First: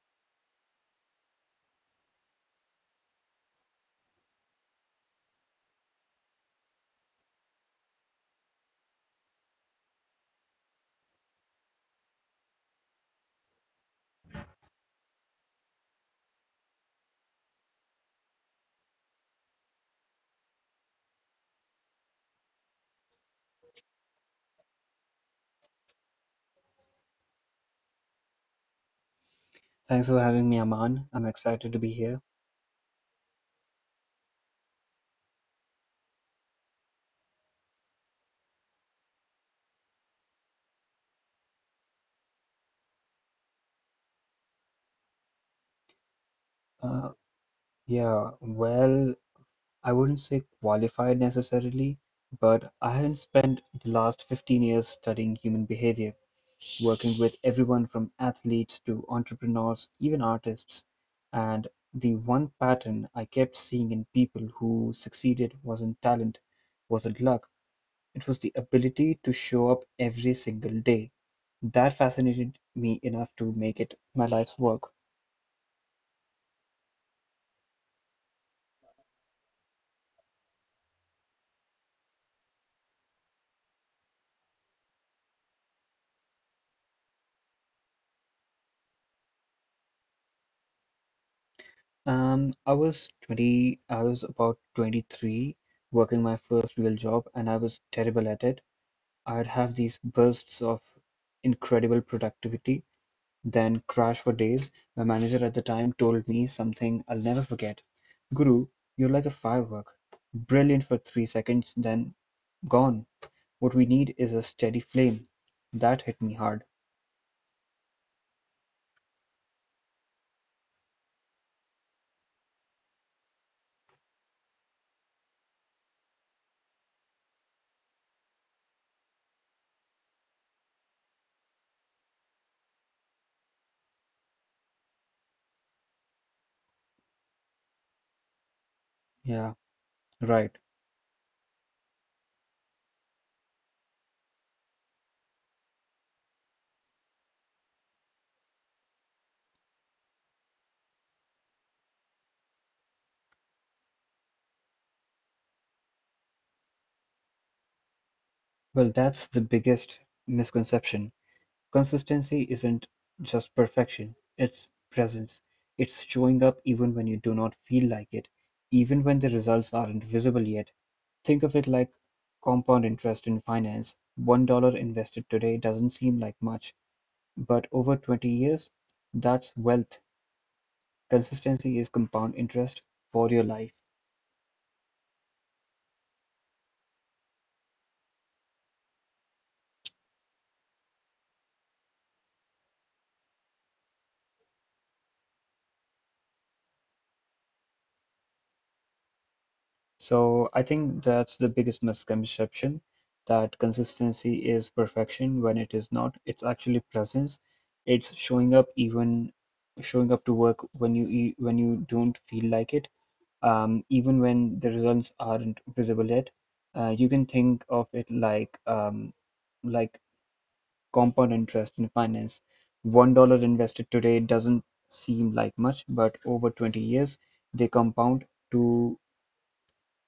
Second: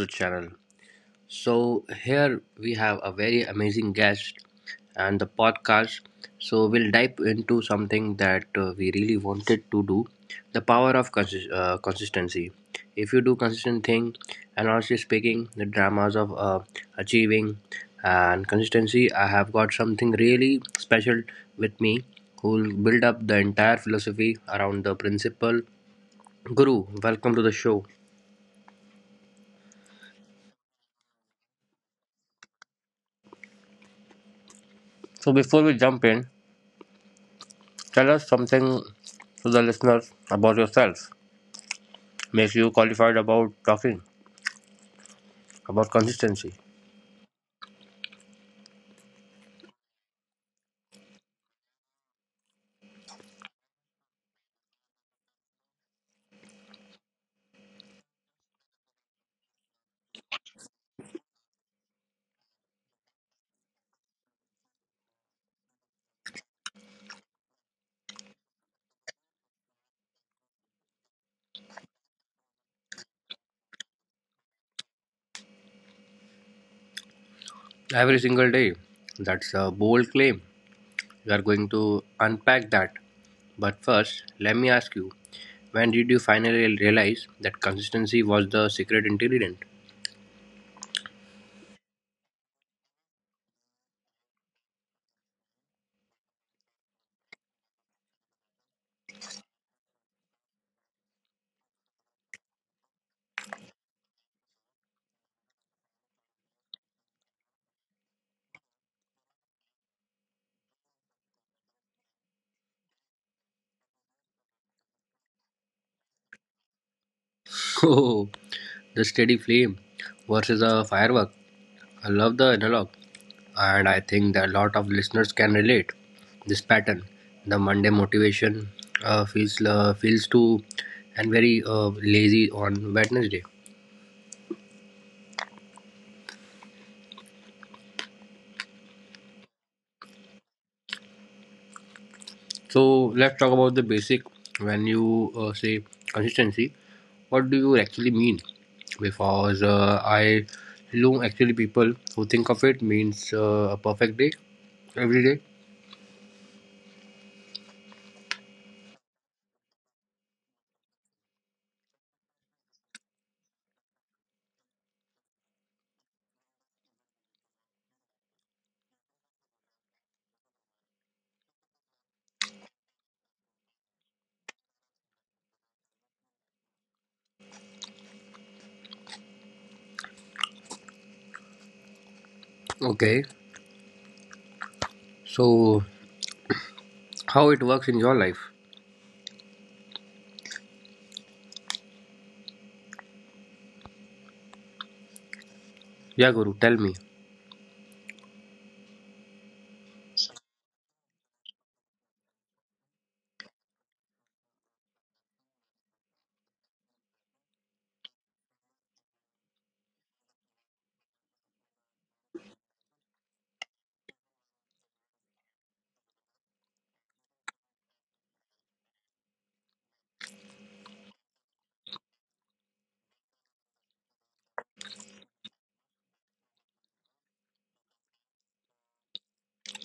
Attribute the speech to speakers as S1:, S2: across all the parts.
S1: the channel. So, here we have a very amazing guest and the podcast. So, we'll dive into something that we really wanted to do the power of consistency. If you do consistent thing, and honestly speaking, the dramas of achieving and consistency, I have got something really special with me who will build up the entire philosophy around the principle. Guru, welcome to the show.
S2: Thanks for having me, Aman. I'm excited to be here.
S1: So, before we jump in, tell us something to the listeners about yourself. Makes you qualified about talking, about consistency.
S2: Uh, yeah, well, I wouldn't say qualified necessarily, but I hadn't spent the last 15 years studying human behavior, working with everyone from athletes to entrepreneurs, even artists. And the one pattern I kept seeing in people who succeeded wasn't talent, wasn't luck, it was the ability to show up every single day. That fascinated me enough to make it my life's work.
S1: Every single day. That's a bold claim. We are going to unpack that. But first, let me ask you, when did you finally realize that consistency was the secret ingredient?
S2: I was about 23, working my first real job, and I was terrible at it. I'd have these bursts of incredible productivity, then crash for days. My manager at the time told me something I'll never forget. Guru, you're like a firework, brilliant for 3 seconds, then gone. What we need is a steady flame. That hit me hard.
S1: Oh, the steady flame versus a firework. I love the analog, and I think that a lot of listeners can relate this pattern. The Monday motivation feels too and very lazy on Wednesday.
S2: Yeah, right.
S1: So let's talk about the basic. When you say consistency, what do you actually mean? Because I know actually people who think of it means a perfect day every day.
S2: Well, that's the biggest misconception. Consistency isn't just perfection, it's presence, it's showing up even when you do not feel like it, even when the results aren't visible yet. Think of it like compound interest in finance. $1 invested today doesn't seem like much, but over 20 years, that's wealth. Consistency is compound interest for your
S1: Okay,
S2: life.
S1: so, how it works in your life? Yeah, Guru, tell me.
S2: So I think that's the biggest misconception that consistency is perfection when it is not. It's actually presence. It's showing up, even showing up to work when you don't feel like it, even when the results aren't visible yet. You can think of it like compound interest in finance. $1 invested today doesn't seem like much, but over 20 years they compound to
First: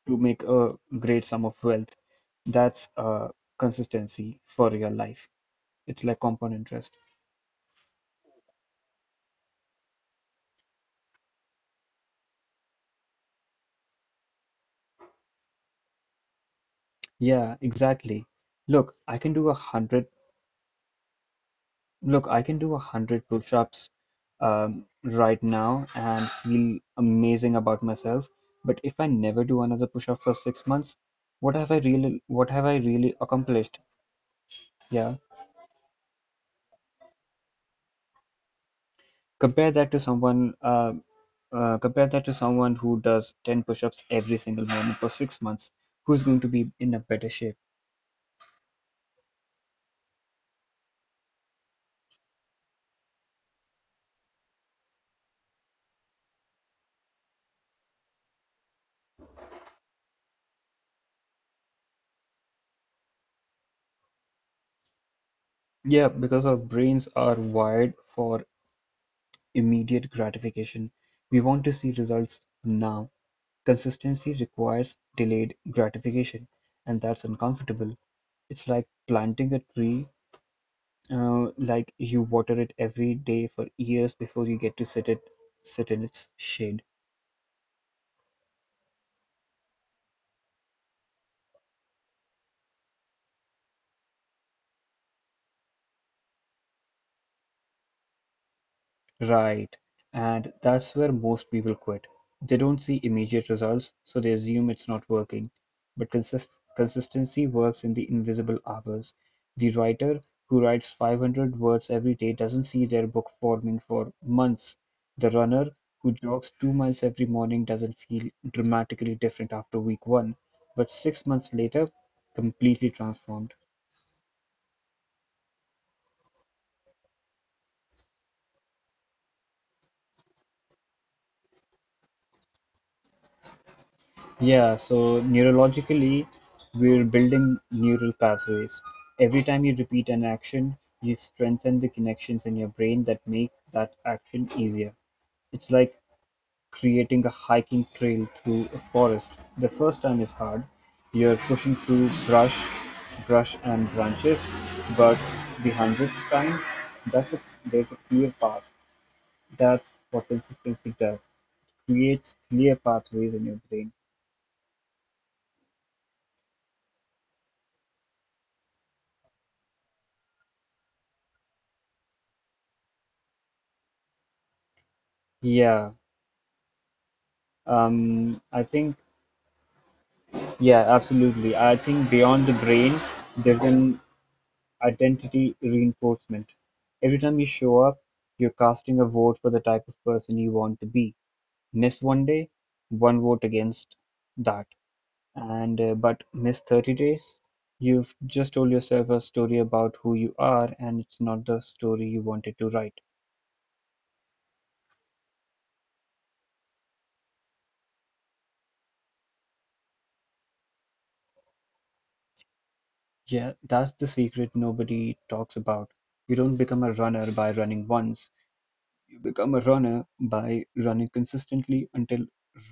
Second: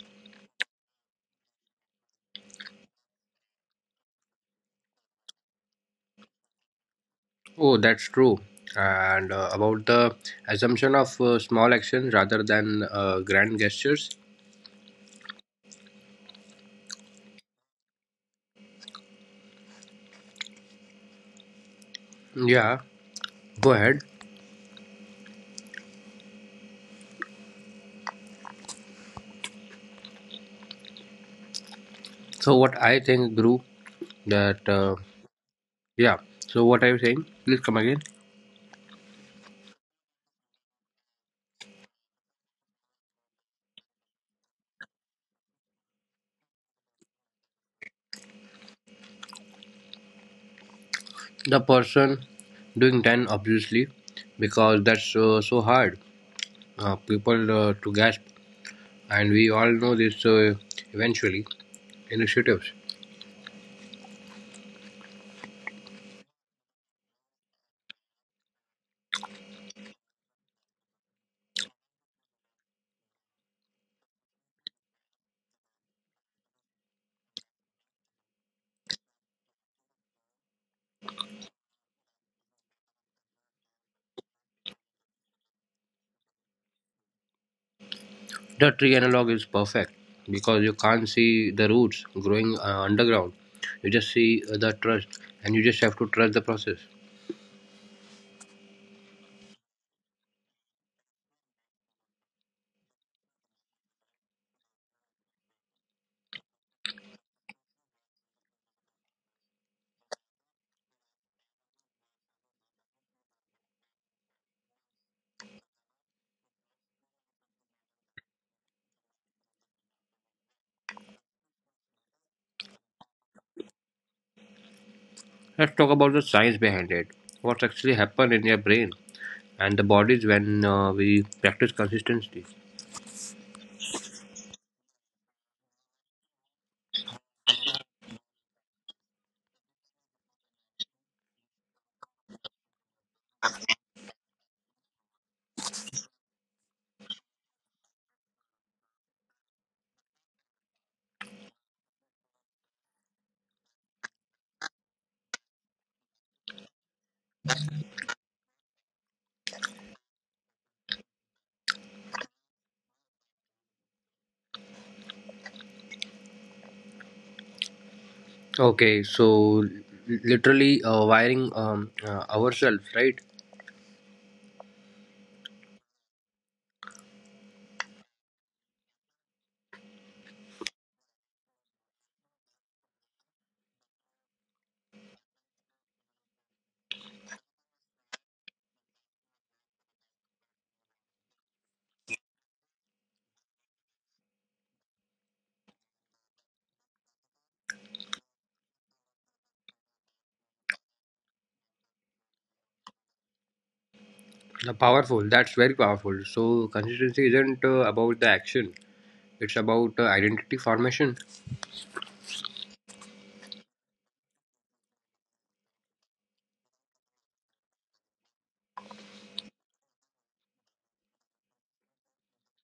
S2: to make a great sum of wealth. That's consistency for your life. It's like compound interest.
S1: Oh, that's true. And about the assumption of small action rather than grand gestures.
S2: Yeah, exactly. Look, I can do a hundred. Look, I can do a
S1: Yeah,
S2: hundred
S1: go
S2: push-ups
S1: ahead.
S2: right now and feel amazing about myself. But if I never do another push-up for 6 months, what
S1: So,
S2: have I
S1: what I
S2: really
S1: think, Guru,
S2: accomplished?
S1: that, uh,
S2: Yeah.
S1: yeah, so what I'm saying, please come again.
S2: Compare that to someone uh, Compare that to someone who does 10 push-ups every single morning for 6 months. Who's going to be in a better shape?
S1: The person doing 10, obviously, because that's so hard. People to gasp, and we all know this eventually. Initiatives.
S2: Yeah, because our brains are wired for immediate gratification. We want to see results now. Consistency requires delayed gratification, and that's uncomfortable. It's like planting a tree. Like you water it every day for years before you get to sit in its shade.
S1: The tree analog is perfect because you can't see the roots growing underground. You just see the trust, and you just have to trust the process.
S2: Right. And that's where most people quit. They don't see immediate results, so they assume it's not working. But consistency works in the invisible hours. The writer who writes 500 words every day doesn't see their book forming for months. The runner who jogs 2 miles every morning doesn't feel dramatically different after week one, but 6 months later, completely transformed.
S1: Let's talk about the science behind it. What actually happens in your brain and the bodies when we practice consistency.
S2: Yeah, so neurologically, we're building neural pathways. Every time you repeat an action, you strengthen the connections in your brain that make that action easier. It's like creating a hiking trail through a forest. The first time is hard. You're pushing through brush and branches, but the hundredth time, that's a, there's a clear path. That's what consistency does. Creates clear pathways in your brain.
S1: Okay, so literally wiring ourselves, right?
S2: Yeah. I think, yeah, absolutely. I think beyond the brain, there's an identity reinforcement. Every time you show up, you're casting a vote for the type of person you want to be. Miss one day, one vote against that. And but miss 30 days, you've just told yourself a story about who you are, and it's not the story you wanted to write.
S1: The powerful. That's very powerful. So consistency isn't about the action. It's about identity formation.
S2: Yeah, that's the secret nobody talks about. You don't become a runner by running once. Become a runner by running consistently until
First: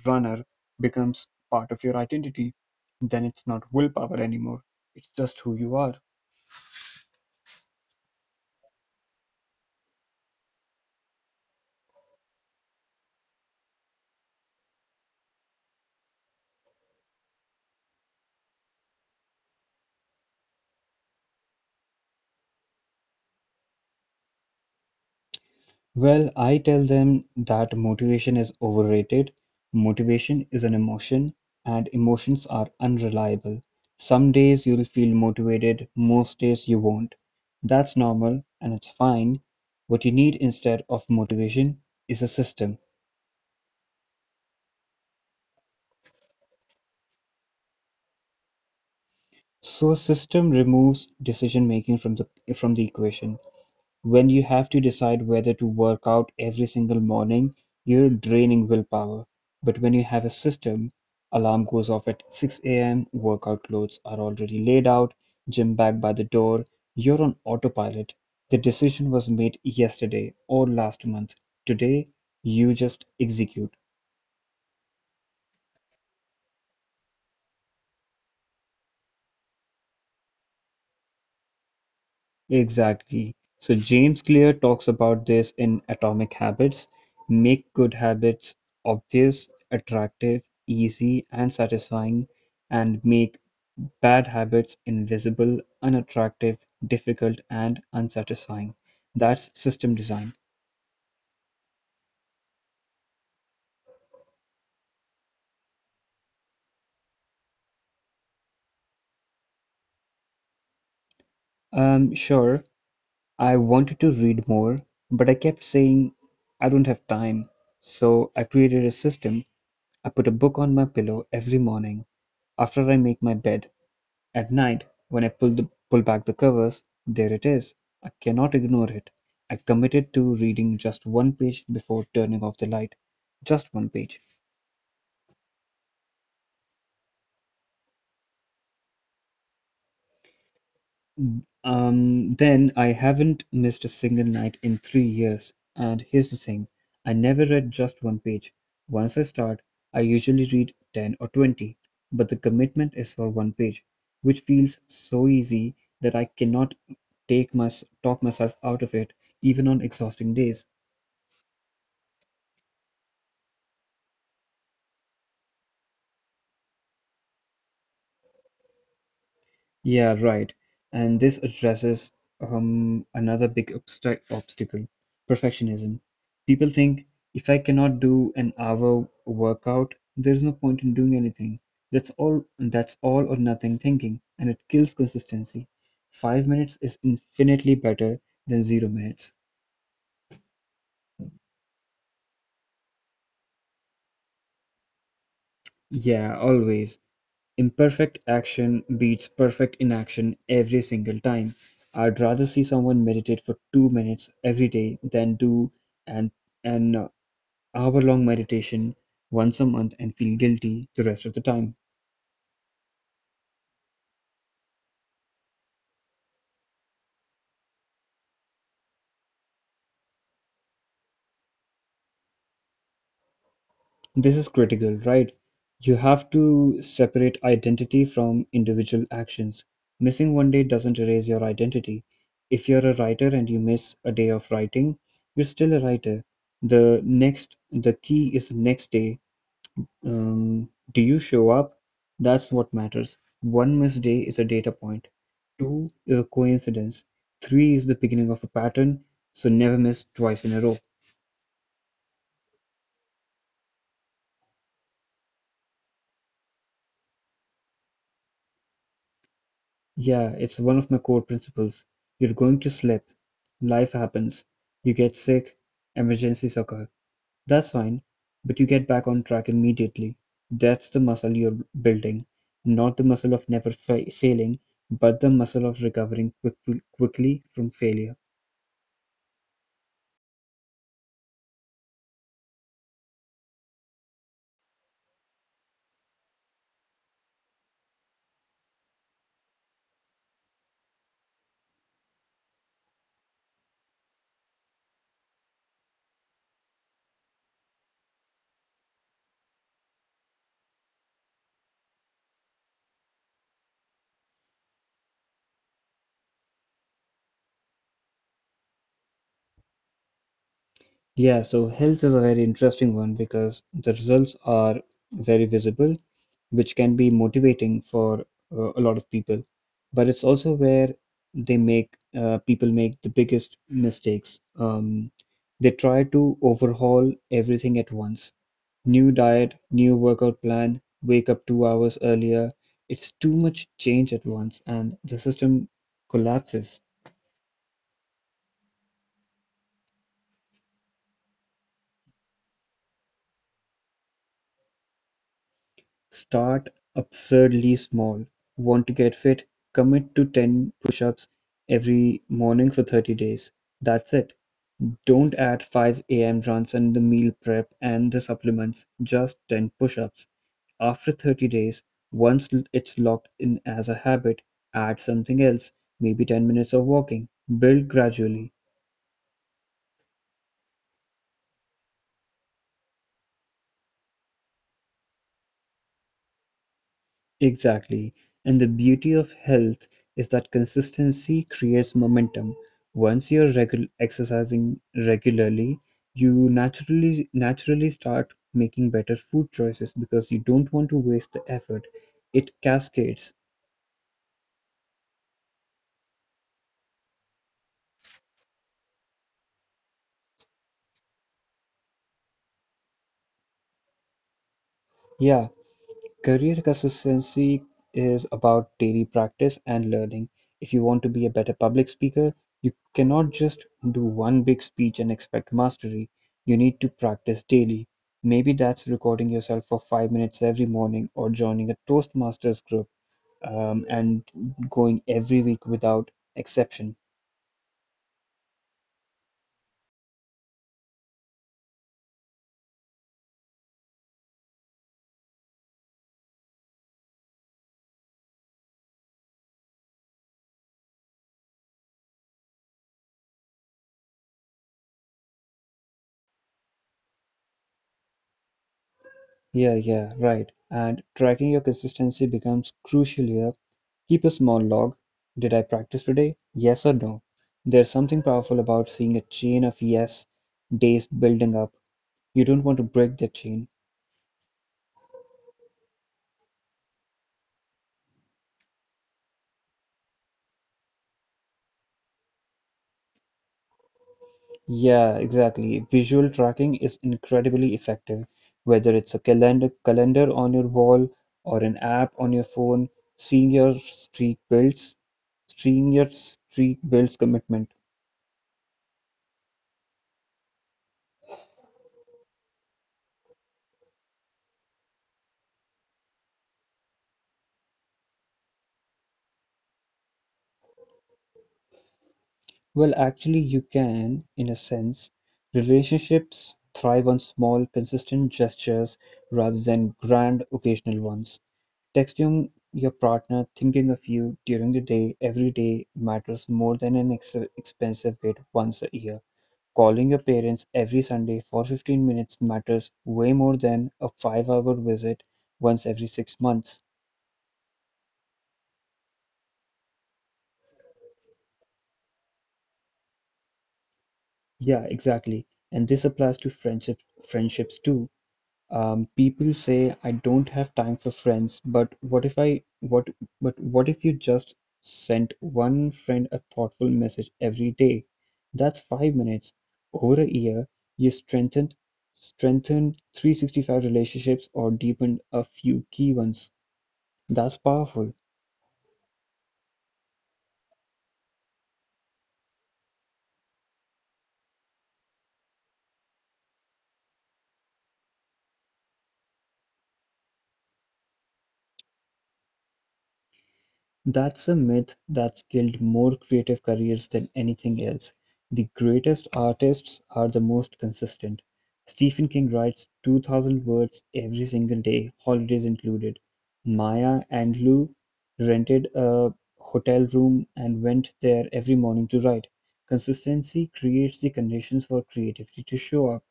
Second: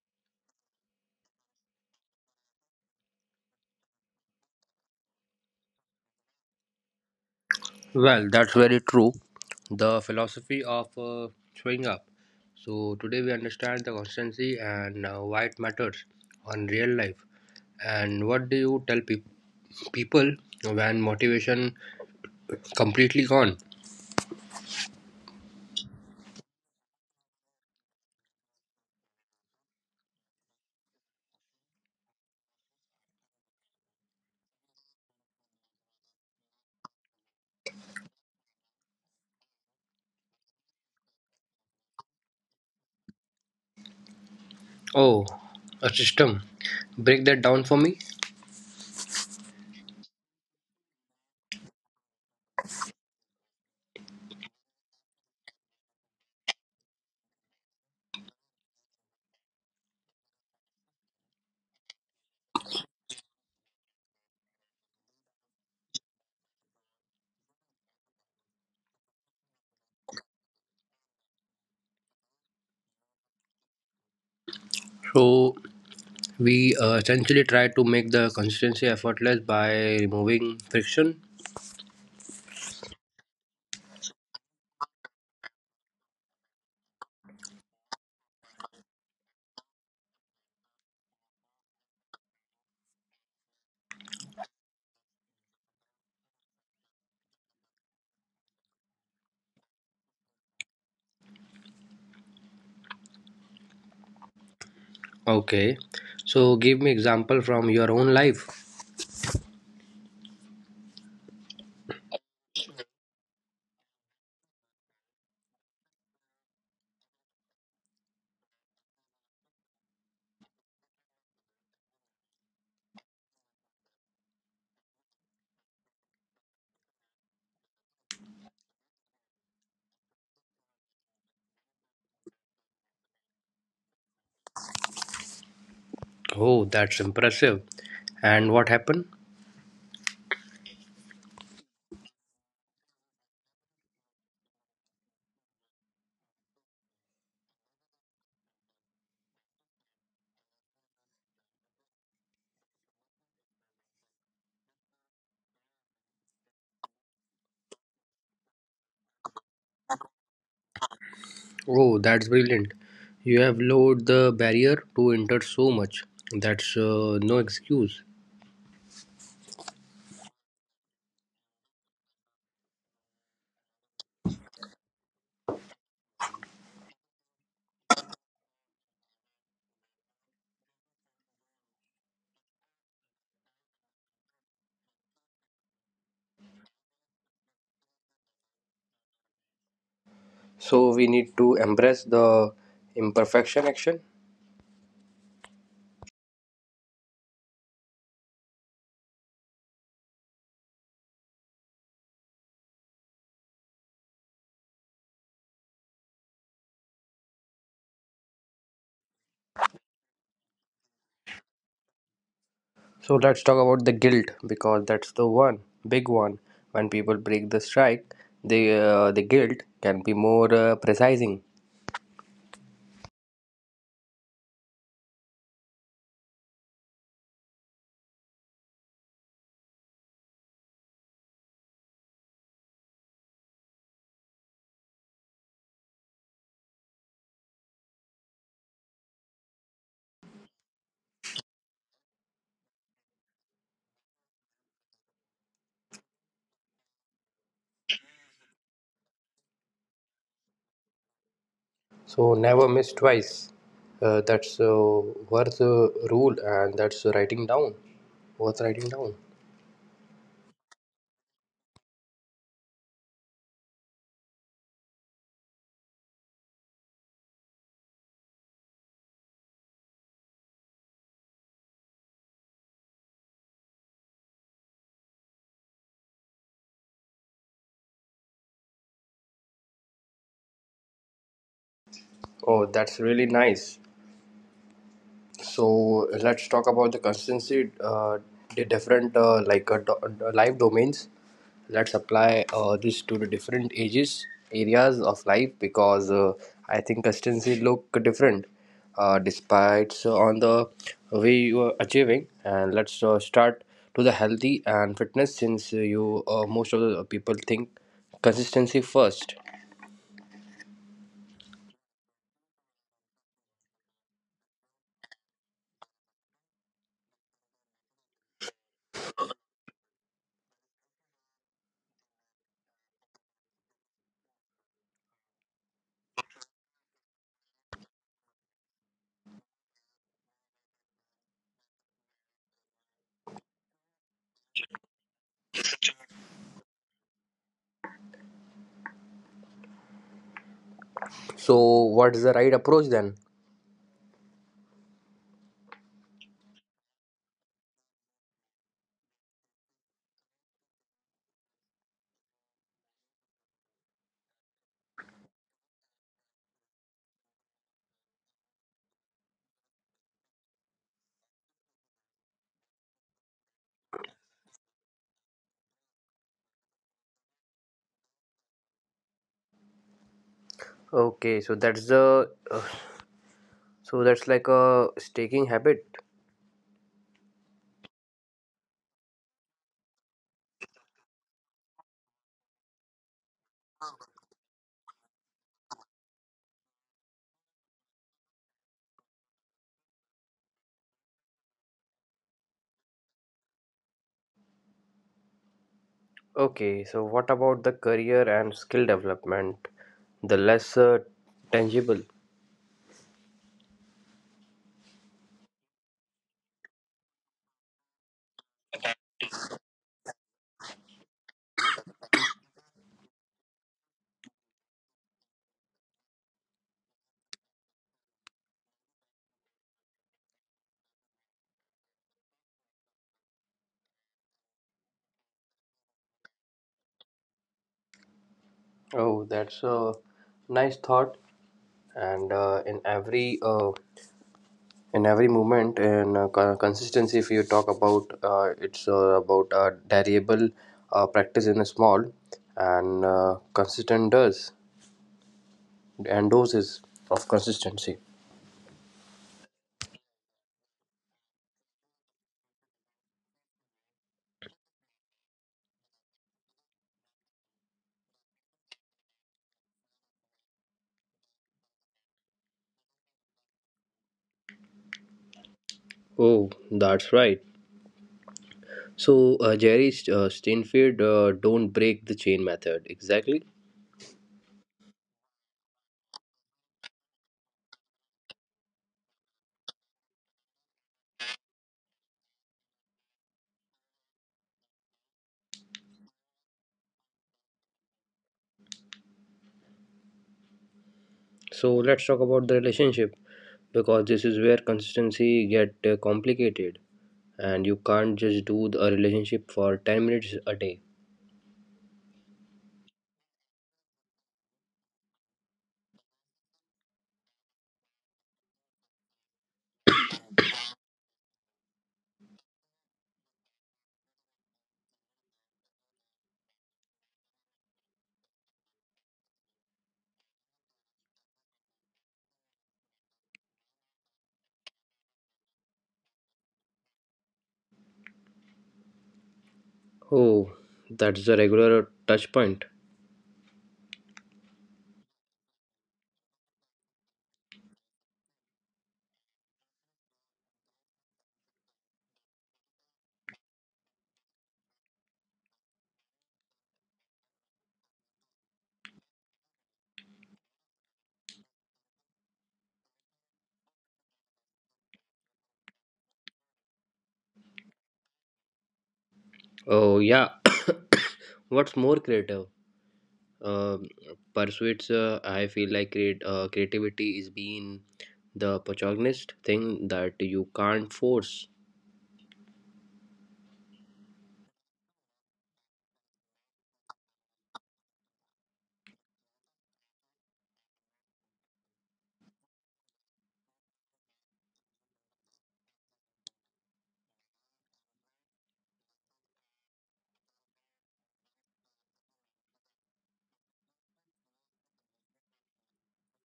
S2: runner becomes part of your identity. Then it's not willpower anymore, it's just who you are.
S1: Well, that's very true. The philosophy of showing up. So, today we understand the constancy and why it matters on real life. And what do you tell people when motivation completely gone?
S2: Well, I tell them that motivation is overrated. Motivation is an emotion, and emotions are unreliable. Some days you'll feel motivated, most days you won't. That's normal and it's fine. What you need instead of motivation is a system.
S1: Oh, a system. Break that down for me.
S2: So a system removes decision-making from the equation. When you have to decide whether to work out every single morning, you're draining willpower. But when you have a system, alarm goes off at 6 a.m., workout clothes are already laid out, gym bag by the door, you're on autopilot. The decision was made yesterday or last month. Today, you just execute.
S1: So, we essentially try to make the consistency effortless by removing friction.
S2: Exactly. So James Clear talks about this in Atomic Habits. Make good habits obvious, attractive, easy, and satisfying, and make bad habits invisible, unattractive, difficult, and unsatisfying. That's system design.
S1: Okay. So, give me example from your own life.
S2: Sure, I wanted to read more, but I kept saying I don't have time. So I created a system. I put a book on my pillow every morning after I make my bed. At night, when I pull back the covers, there it is. I cannot ignore it. I committed to reading just one page before turning off the light. Just one page.
S1: Oh, that's impressive. And what happened?
S2: Then I haven't missed a single night in 3 years. And here's the thing, I never read just one page. Once I start, I usually read 10 or 20, but the commitment is for one page, which feels so easy that I cannot take my talk myself out of it even on exhausting days.
S1: Oh, that's brilliant. You have lowered the barrier to enter so much. That's no excuse.
S2: Yeah, right. And this addresses another big obstacle, perfectionism. People think if I cannot do an hour workout, there's no point in doing anything. That's all or nothing thinking, and it kills consistency. 5 minutes is infinitely better than 0 minutes.
S1: So we need to embrace the imperfection action.
S2: Yeah, always. Imperfect action beats perfect inaction every single time. I'd rather see someone meditate for 2 minutes every day than do an an hour-long meditation once a month and feel guilty the rest of the time.
S1: So let's talk about the guilt because that's the one big one. When people break the strike, the guilt can be more precising.
S2: This is critical, right? You have to separate identity from individual actions. Missing one day doesn't erase your identity. If you're a writer and you miss a day of writing, you're still a writer. The key is next day. Do you show up? That's what matters. One missed day is a data point, two is a coincidence, three is the beginning of a pattern, so never miss twice in a row.
S1: So never miss twice. That's worth rule and that's writing down. Worth writing down.
S2: Yeah, it's one of my core principles. You're going to slip, life happens, you get sick, emergencies occur. That's fine, but you get back on track immediately. That's the muscle you're building, not the muscle of never failing, but the muscle of recovering quickly from failure.
S1: Oh, that's really nice. So let's talk about the consistency, the different life domains. Let's apply this to the different ages, areas of life because I think consistency look different, despite so on the way you are achieving. And let's start to the healthy and fitness since you most of the people think consistency first.
S2: Yeah, so health is a very interesting one because the results are very visible, which can be motivating for a lot of people. But it's also where they make people make the biggest mistakes. They try to overhaul everything at once. New diet, new workout plan, wake up 2 hours earlier. It's too much change at once, and the system collapses.
S1: So what's the right approach then?
S2: Start absurdly small. Want to get fit, commit to ten push-ups every morning for 30 days, that's it. Don't add 5 a.m. runs and the meal prep and the supplements, just 10 push-ups. After 30 days, once it's locked in as a habit, add something else, maybe 10 minutes of walking. Build gradually.
S1: Okay, so that's the uh, So that's like a staking habit.
S2: Exactly, and the beauty of health is that consistency creates momentum. Once you're exercising regularly, you naturally start making better food choices because you don't want to waste the effort. It cascades.
S1: Okay, so what about the career and skill development? The less tangible.
S2: Yeah, career consistency is about daily practice and learning. If you want to be a better public speaker, you cannot just do one big speech and expect mastery. You need to practice daily. Maybe that's recording yourself for 5 minutes every morning, or joining a Toastmasters group and going every week without exception.
S1: Oh, that's a nice thought. And in every movement in consistency, if you talk about it's about variable practice in a small and consistent does and doses of consistency.
S2: Yeah, yeah, right. And tracking your consistency becomes crucial here. Keep a small log. Did I practice today? Yes or no? There's something powerful about seeing a chain of yes days building up. You don't want to break that chain.
S1: Oh, that's right. So, Jerry Steinfeld, don't break the chain method. Exactly.
S2: Yeah, exactly. Visual tracking is incredibly effective, whether it's a calendar on your wall or an app on your phone. Seeing seeing your streak builds commitment.
S1: So, let's talk about the relationship because this is where consistency get complicated and you can't just do a relationship for 10 minutes a day.
S2: Well, actually, you can, in a sense. Relationships thrive on small, consistent gestures rather than grand, occasional ones. Texting your partner thinking of you during the day, every day, matters more than an expensive gift once a year. Calling your parents every Sunday for 15 minutes matters way more than a 5-hour visit once every 6 months.
S1: Oh, that's the regular touch point.
S2: Yeah, exactly. And this applies to friendships too. People say I don't have time for friends, but what if I what but what if you just sent one friend a thoughtful message every day? That's 5 minutes. Over a year, you strengthened 365 relationships or deepened a few key ones. That's powerful.
S1: Oh, yeah. What's more creative? Um, pursuits, I feel like creativity is being the protagonist thing that you can't force.
S2: That's a myth that's killed more creative careers than anything else. The greatest artists are the most consistent. Stephen King writes 2,000 words every single day, holidays included. Maya and Lou rented a hotel room and went there every morning to write. Consistency creates the conditions for creativity to show up.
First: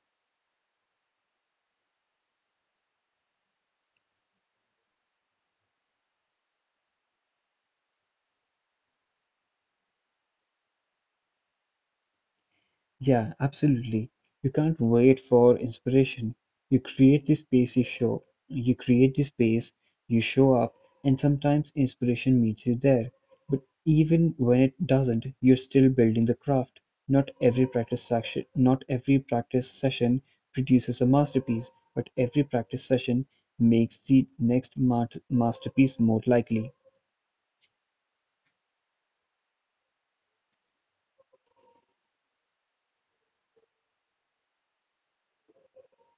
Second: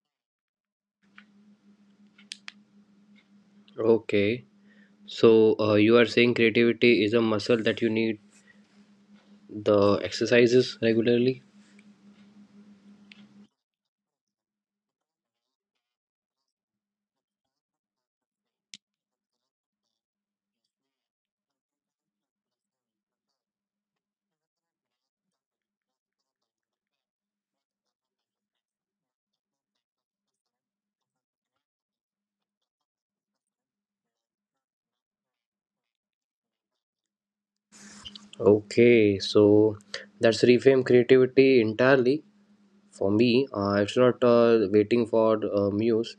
S1: Okay, so you are saying creativity is a muscle that you need the exercises regularly.
S2: Yeah, absolutely. You can't wait for inspiration. You create the space, you show up, and sometimes inspiration meets you there. But even when it doesn't, you're still building the craft. Not every practice session produces a masterpiece, but every practice session makes the next masterpiece more likely.
S1: Okay, so that's reframe creativity entirely for me. It's not waiting for muse.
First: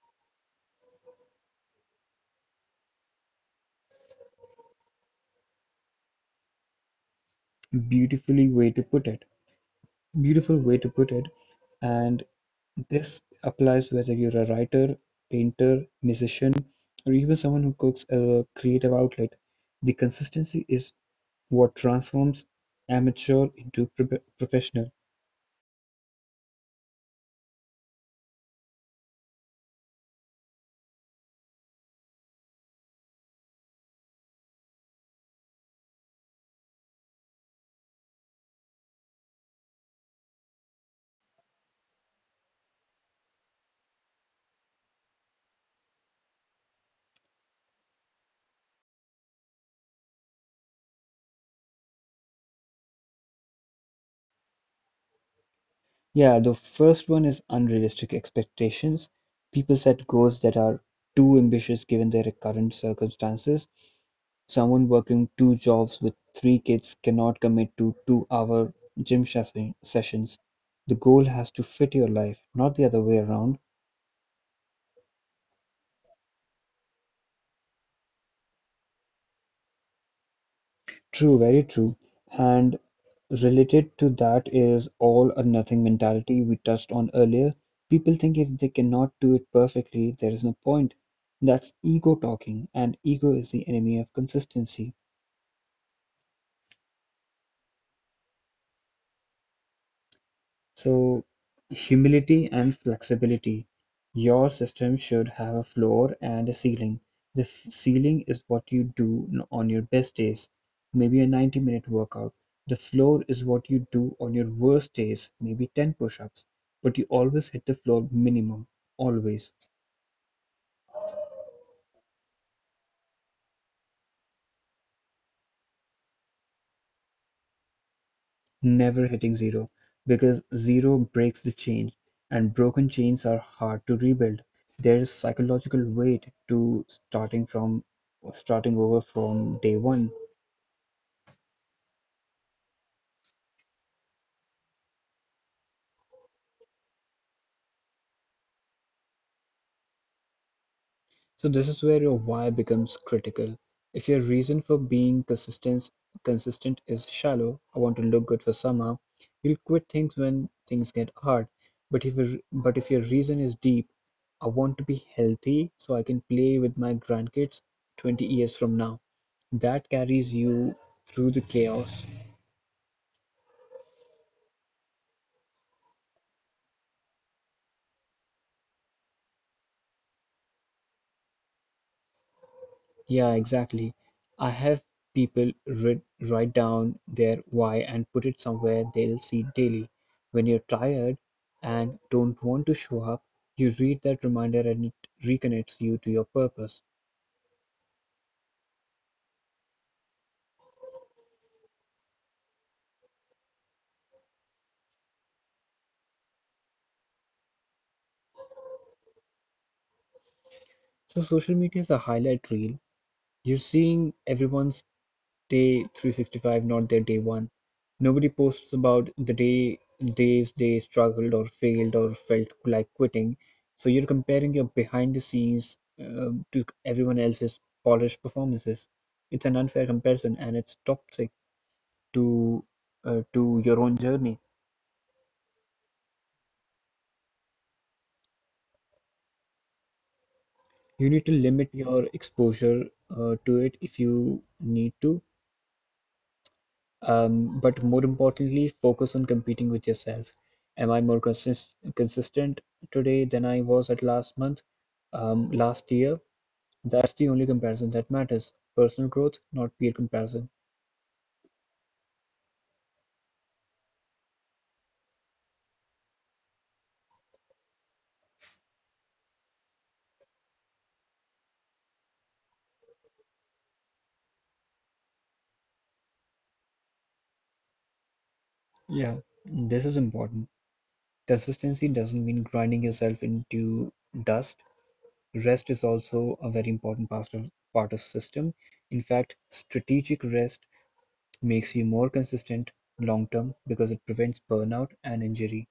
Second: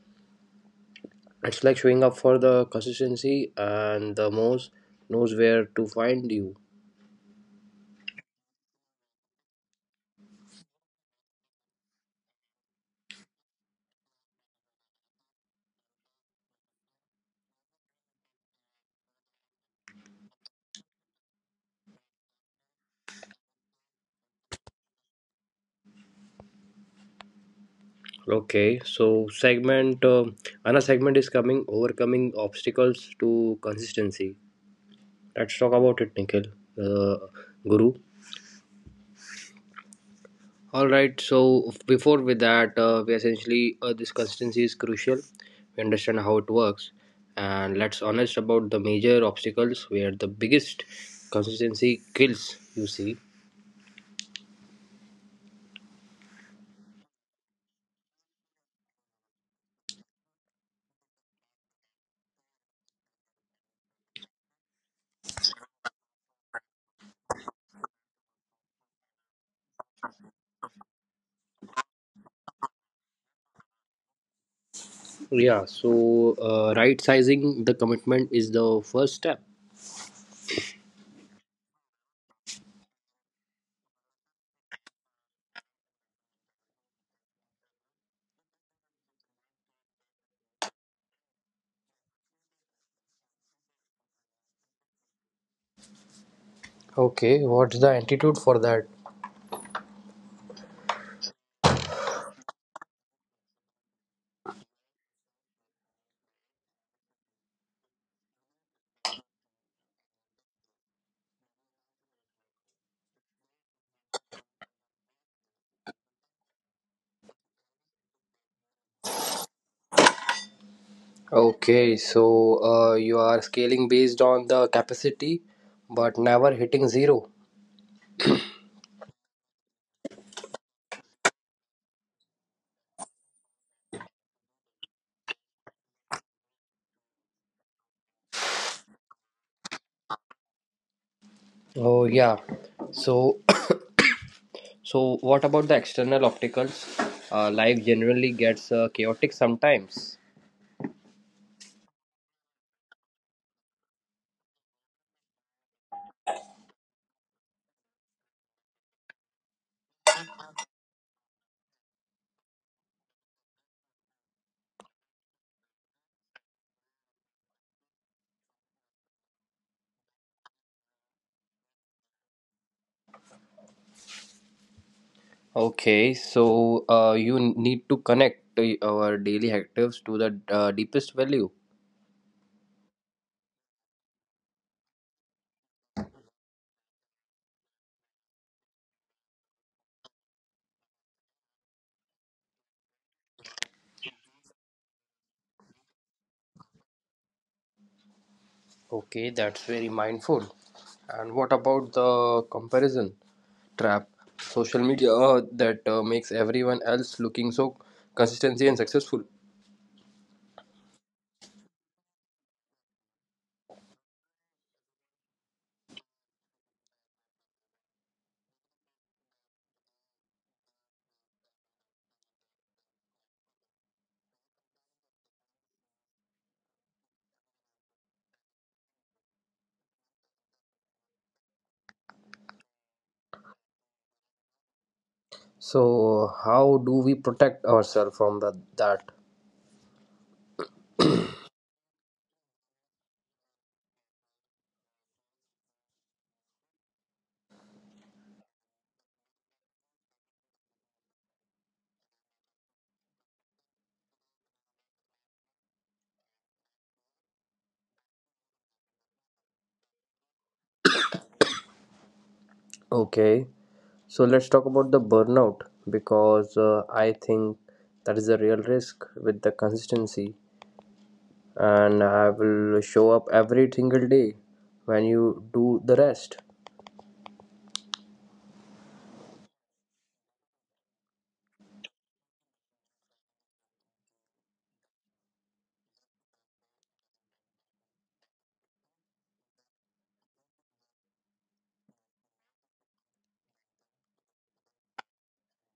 S1: It's like showing up for the consistency, and the muse knows where to find you.
S2: Beautifully way to put it. Beautiful way to put it. And this applies whether you're a writer, painter, musician, or even someone who cooks as a creative outlet. The consistency is what transforms amateur into professional.
S1: Okay, so segment another segment is coming overcoming obstacles to consistency. Let's talk about it, Nikhil, uh, Guru. All right. So before with that, we essentially this consistency is crucial. We understand how it works, and let's honest about the major obstacles where the biggest consistency kills. You see,
S2: Yeah, the first one is unrealistic expectations. People set goals that are too ambitious given their current circumstances. Someone working two jobs with three kids cannot commit to 2 hour gym shes- sessions. The goal has to fit your life, not the other way around.
S1: yeah. So right sizing the commitment is the first step.
S2: True, very true. And related to that is all or nothing mentality we touched on earlier. People think if they cannot do it perfectly, there is no point. That's ego talking, and ego is the enemy of consistency.
S1: Okay, what's the antidote for that?
S2: So, humility and flexibility. Your system should have a floor and a ceiling. The ceiling is what you do on your best days, maybe a 90-minute workout. The floor is what you do on your worst days, maybe 10 push ups. But you always hit the floor minimum, always.
S1: Okay, so you are scaling based on the capacity, but never hitting zero.
S2: Never hitting zero because zero breaks the chain and broken chains are hard to rebuild. There's psychological weight to starting over from day one.
S1: Oh, yeah. Yeah. So. So, what about the external obstacles? Life generally gets chaotic sometimes.
S2: So this is where your why becomes critical. If your reason for being consistent is shallow, I want to look good for summer, you'll quit things when things get hard. But if your reason is deep, I want to be healthy so I can play with my grandkids 20 years from now. That carries you through the chaos.
S1: Okay, so you need to connect to our daily actives to the deepest value.
S2: Yeah, exactly. I have people writ write down their why and put it somewhere they'll see daily. When you're tired and don't want to show up, you read that reminder and it reconnects you to your purpose.
S1: Okay, that's very mindful. And what about the comparison trap? Social media that makes everyone else looking so consistency and successful.
S2: So social media is a highlight reel. You're seeing everyone's day 365, not their day one. Nobody posts about the days they struggled or failed or felt like quitting. So you're comparing your behind the scenes to everyone else's polished performances. It's an unfair comparison and it's toxic to to your own journey.
S1: So, how do we protect ourselves from the, that?
S2: You need to limit your exposure to it if you need to. But more importantly, focus on competing with yourself. Am I more consistent today than I was at last month, last year? That's the only comparison that matters. Personal growth, not peer comparison.
S1: Okay. So let's talk about the burnout because I think that is a real risk with the consistency. And I will show up every single day when you do the rest.
S2: Yeah, this is important. Consistency doesn't mean grinding yourself into dust. Rest is also a very important part of system. In fact, strategic rest makes you more consistent long term because it prevents burnout and injury.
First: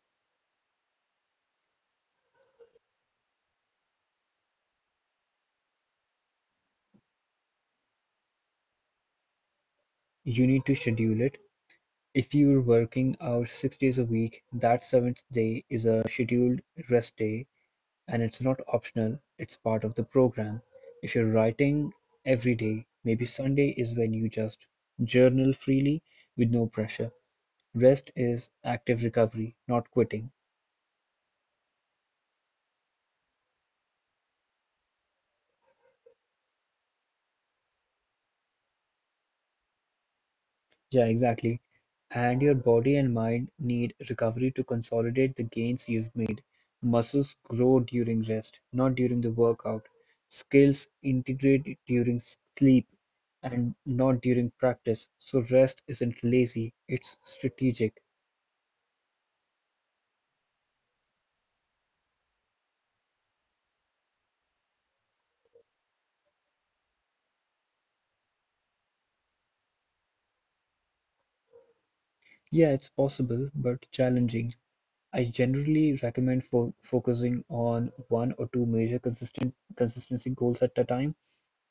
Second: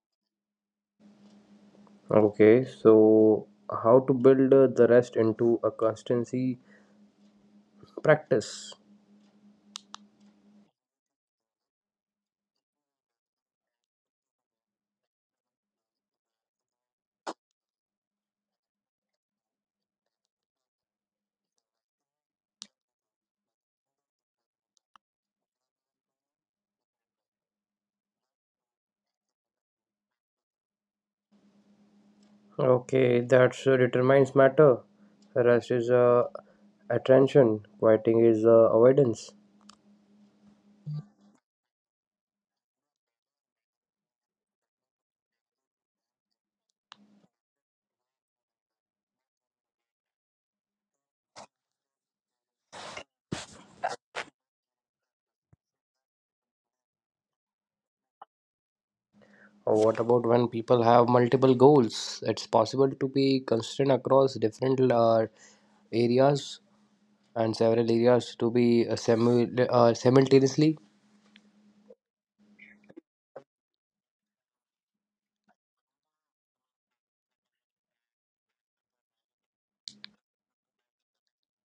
S1: Okay, so how to build the rest into a consistency practice?
S2: You need to schedule it. If you're working out 6 days a week, that seventh day is a scheduled rest day, and it's not optional, it's part of the program. If you're writing every day, maybe Sunday is when you just journal freely with no pressure. Rest is active recovery, not quitting.
S1: Okay, that's determines matter. Rest is attention, quieting is avoidance.
S2: Yeah, exactly. And your body and mind need recovery to consolidate the gains you've made. Muscles grow during rest, not during the workout. Skills integrate during sleep and not during practice. So rest isn't lazy, it's strategic.
S1: Or what about when people have multiple goals? It's possible to be consistent across different areas and several areas to be simultaneously.
S2: Yeah, it's possible, but challenging. I generally recommend fo focusing on one or two major consistent consistency goals at a time.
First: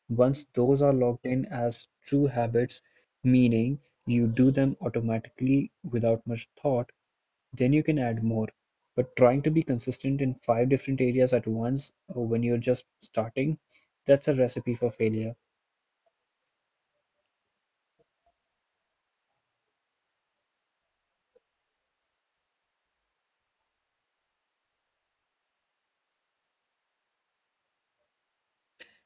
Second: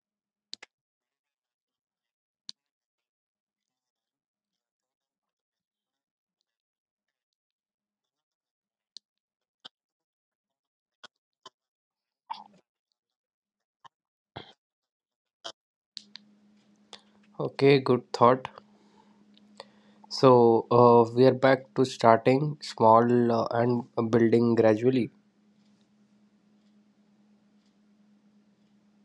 S2: Once those are logged in as true habits, meaning you do them automatically without much thought, then you can add more. But trying to be consistent in five different areas at once or when you're just starting, that's a recipe for failure.
S1: Okay, good thought. So we are back to starting small and building gradually.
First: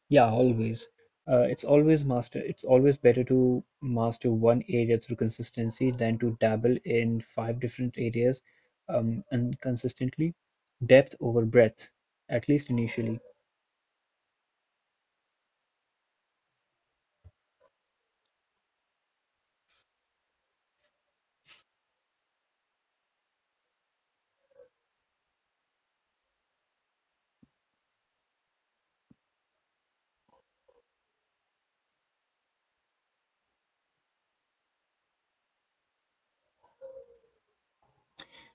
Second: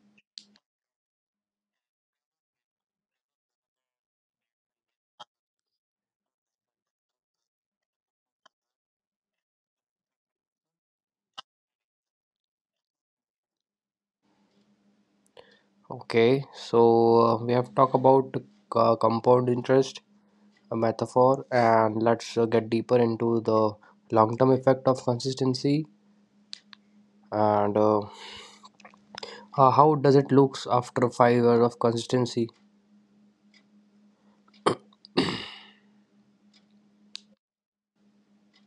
S2: Yeah, always. It's always better to master one area through consistency than to dabble in five different areas and consistently. Depth over breadth, at least initially.
S1: Okay, so we have talked about compound interest, a metaphor, and let's get deeper into the long term effect of consistency and how does it looks after 5 years of consistency?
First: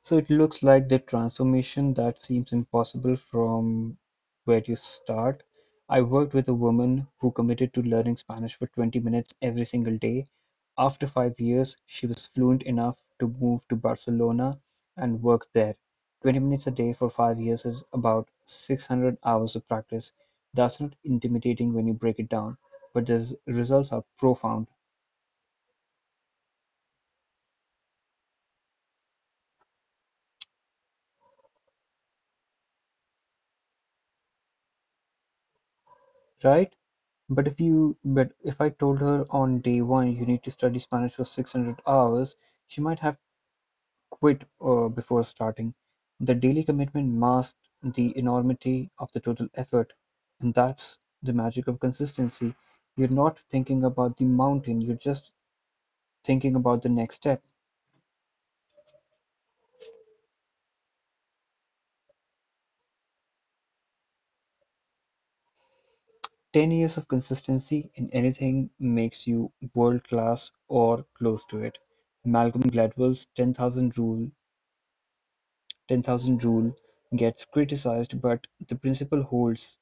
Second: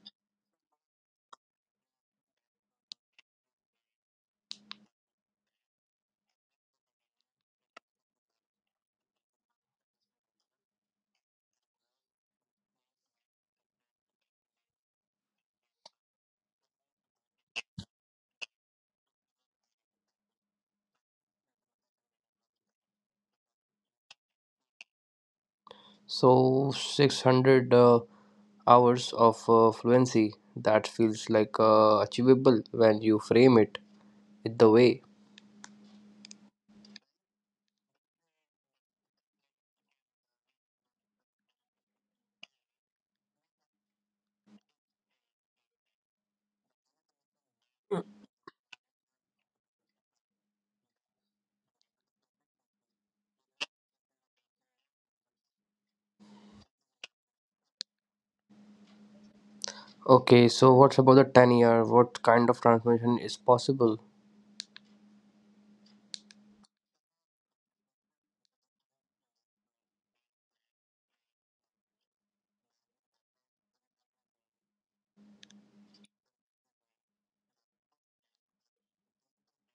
S2: So it looks like the transformation that seems impossible from where you start. I worked with a woman who committed to learning Spanish for 20 minutes every single day. After 5 years, she was fluent enough to move to Barcelona and work there. 20 minutes a day for 5 years is about 600 hours of practice. That's not intimidating when you break it down, but the results are profound,
S1: So 600 hours of fluency that feels like achievable when you frame it with the way.
S2: right? But if I told her on day one you need to study Spanish for 600 hours, she might have quit before starting. The daily commitment masked the enormity of the total effort, and that's the magic of consistency. You're not thinking about the mountain, you're just thinking about the next step.
S1: Okay, so what's about the 10 year? What kind of transformation is possible?
S2: 10 years of consistency in anything makes you world class or close to it. Malcolm Gladwell's 10,000 rule 10,000 rule gets criticized but the principle holds.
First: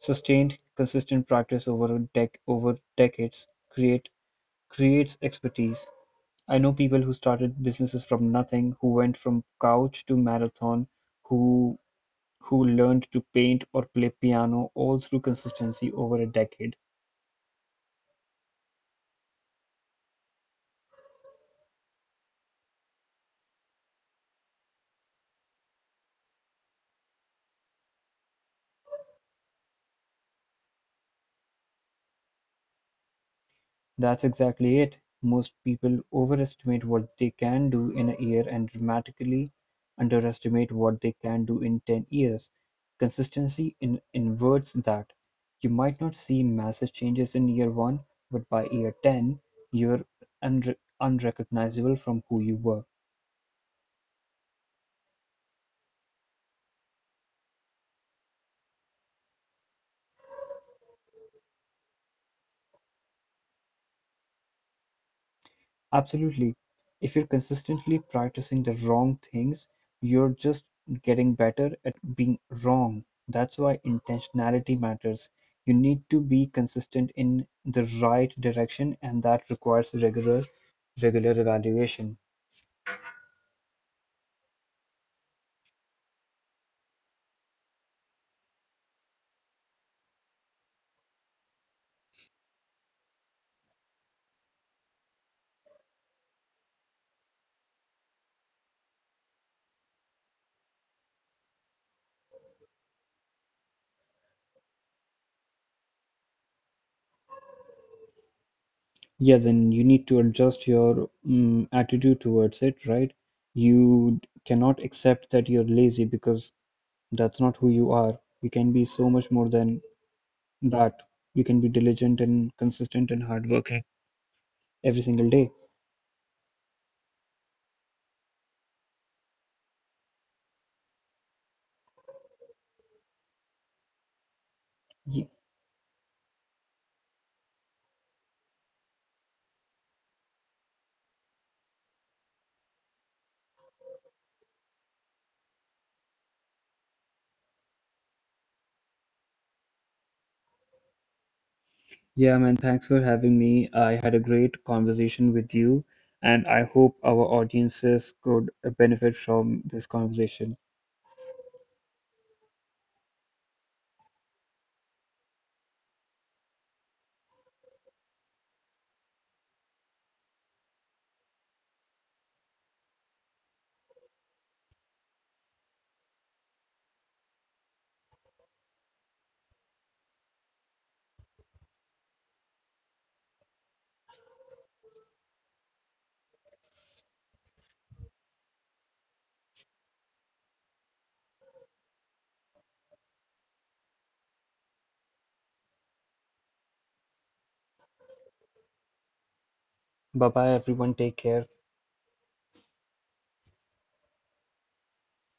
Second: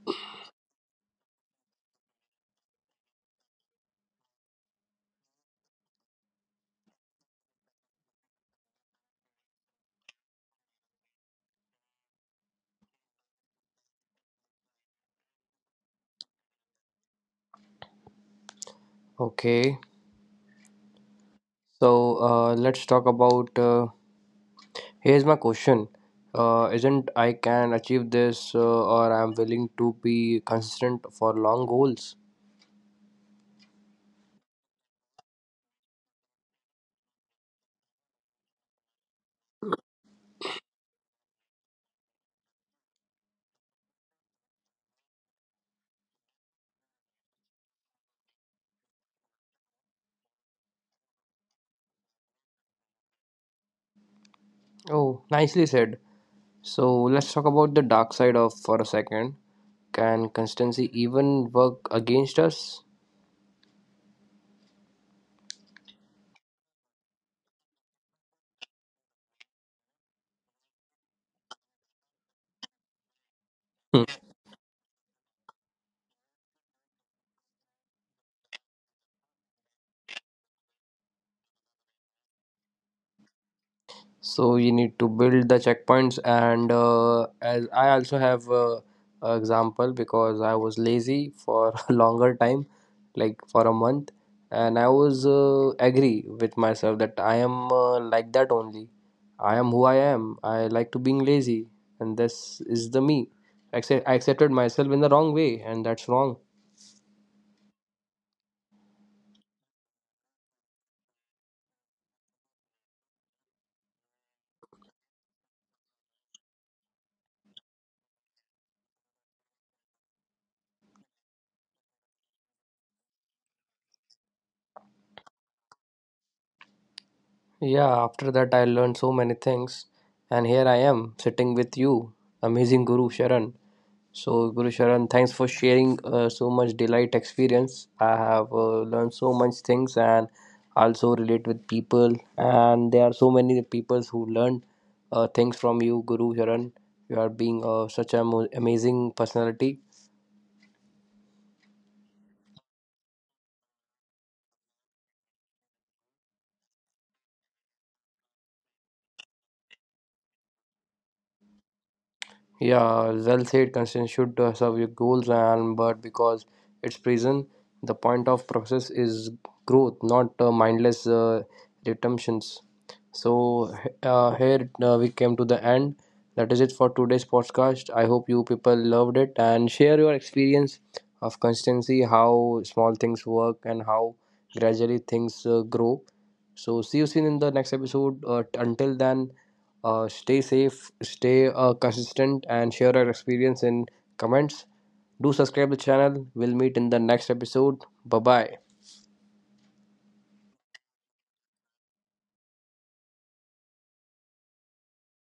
S2: Sustained, consistent practice over a over decades creates expertise. I know people who started businesses from nothing, who went from couch to marathon, who who learned to paint or play piano all through consistency over a decade.
S1: Okay, so let's talk about. Here's my question. Isn't I can achieve this or I'm willing to be consistent for long goals?
S2: That's exactly it. Most people overestimate what they can do in a year and dramatically underestimate what they can do in 10 years. Consistency in inverts that. You might not see massive changes in year 1, but by year 10, you're unrecognizable from who you were.
S1: Oh, nicely said. So let's talk about the dark side of for a second. Can consistency even work against us?
S2: Absolutely. If you're consistently practicing the wrong things, you're just getting better at being wrong. That's why
S1: Hmm.
S2: intentionality matters. You need to be consistent in the right direction, and that requires regular evaluation.
S1: So you need to build the checkpoints and as I also have a example because I was lazy for a longer time like for a month and I was agree with myself that I am like that only, I am who I am, I like to being lazy and this is the me. I accepted myself in the wrong way and that's wrong.
S2: Yeah, then you need to adjust your attitude towards it, right? You cannot accept that you're lazy because that's not who you are. You can be so much more than that. You can be diligent and consistent and hardworking every single day.
S1: Yeah, after that, I learned so many things. And here I am sitting with you, amazing Guru Sharan. So, Guru Sharan, thanks for sharing so much delight experience. I have learned so much things and also relate with people. And there are so many people who learned things from you, Guru Sharan. You are being such an amazing personality.
S2: Yeah, man, thanks for having me. I had a great conversation with you, and I hope our audiences could benefit from this conversation.
S1: Yeah, well said. Consent should serve your goals, and but because it's prison, the point of process is growth, not mindless redemptions. So here we came to the end. That is it for today's podcast. I hope you people loved it and share your experience of constancy, how small things work, and how gradually things grow. So see you soon in the next episode. Until then, stay safe, stay consistent, and share your experience in comments. Do subscribe the channel. We'll meet in the next episode. Bye bye.
S2: Bye bye, everyone. Take care.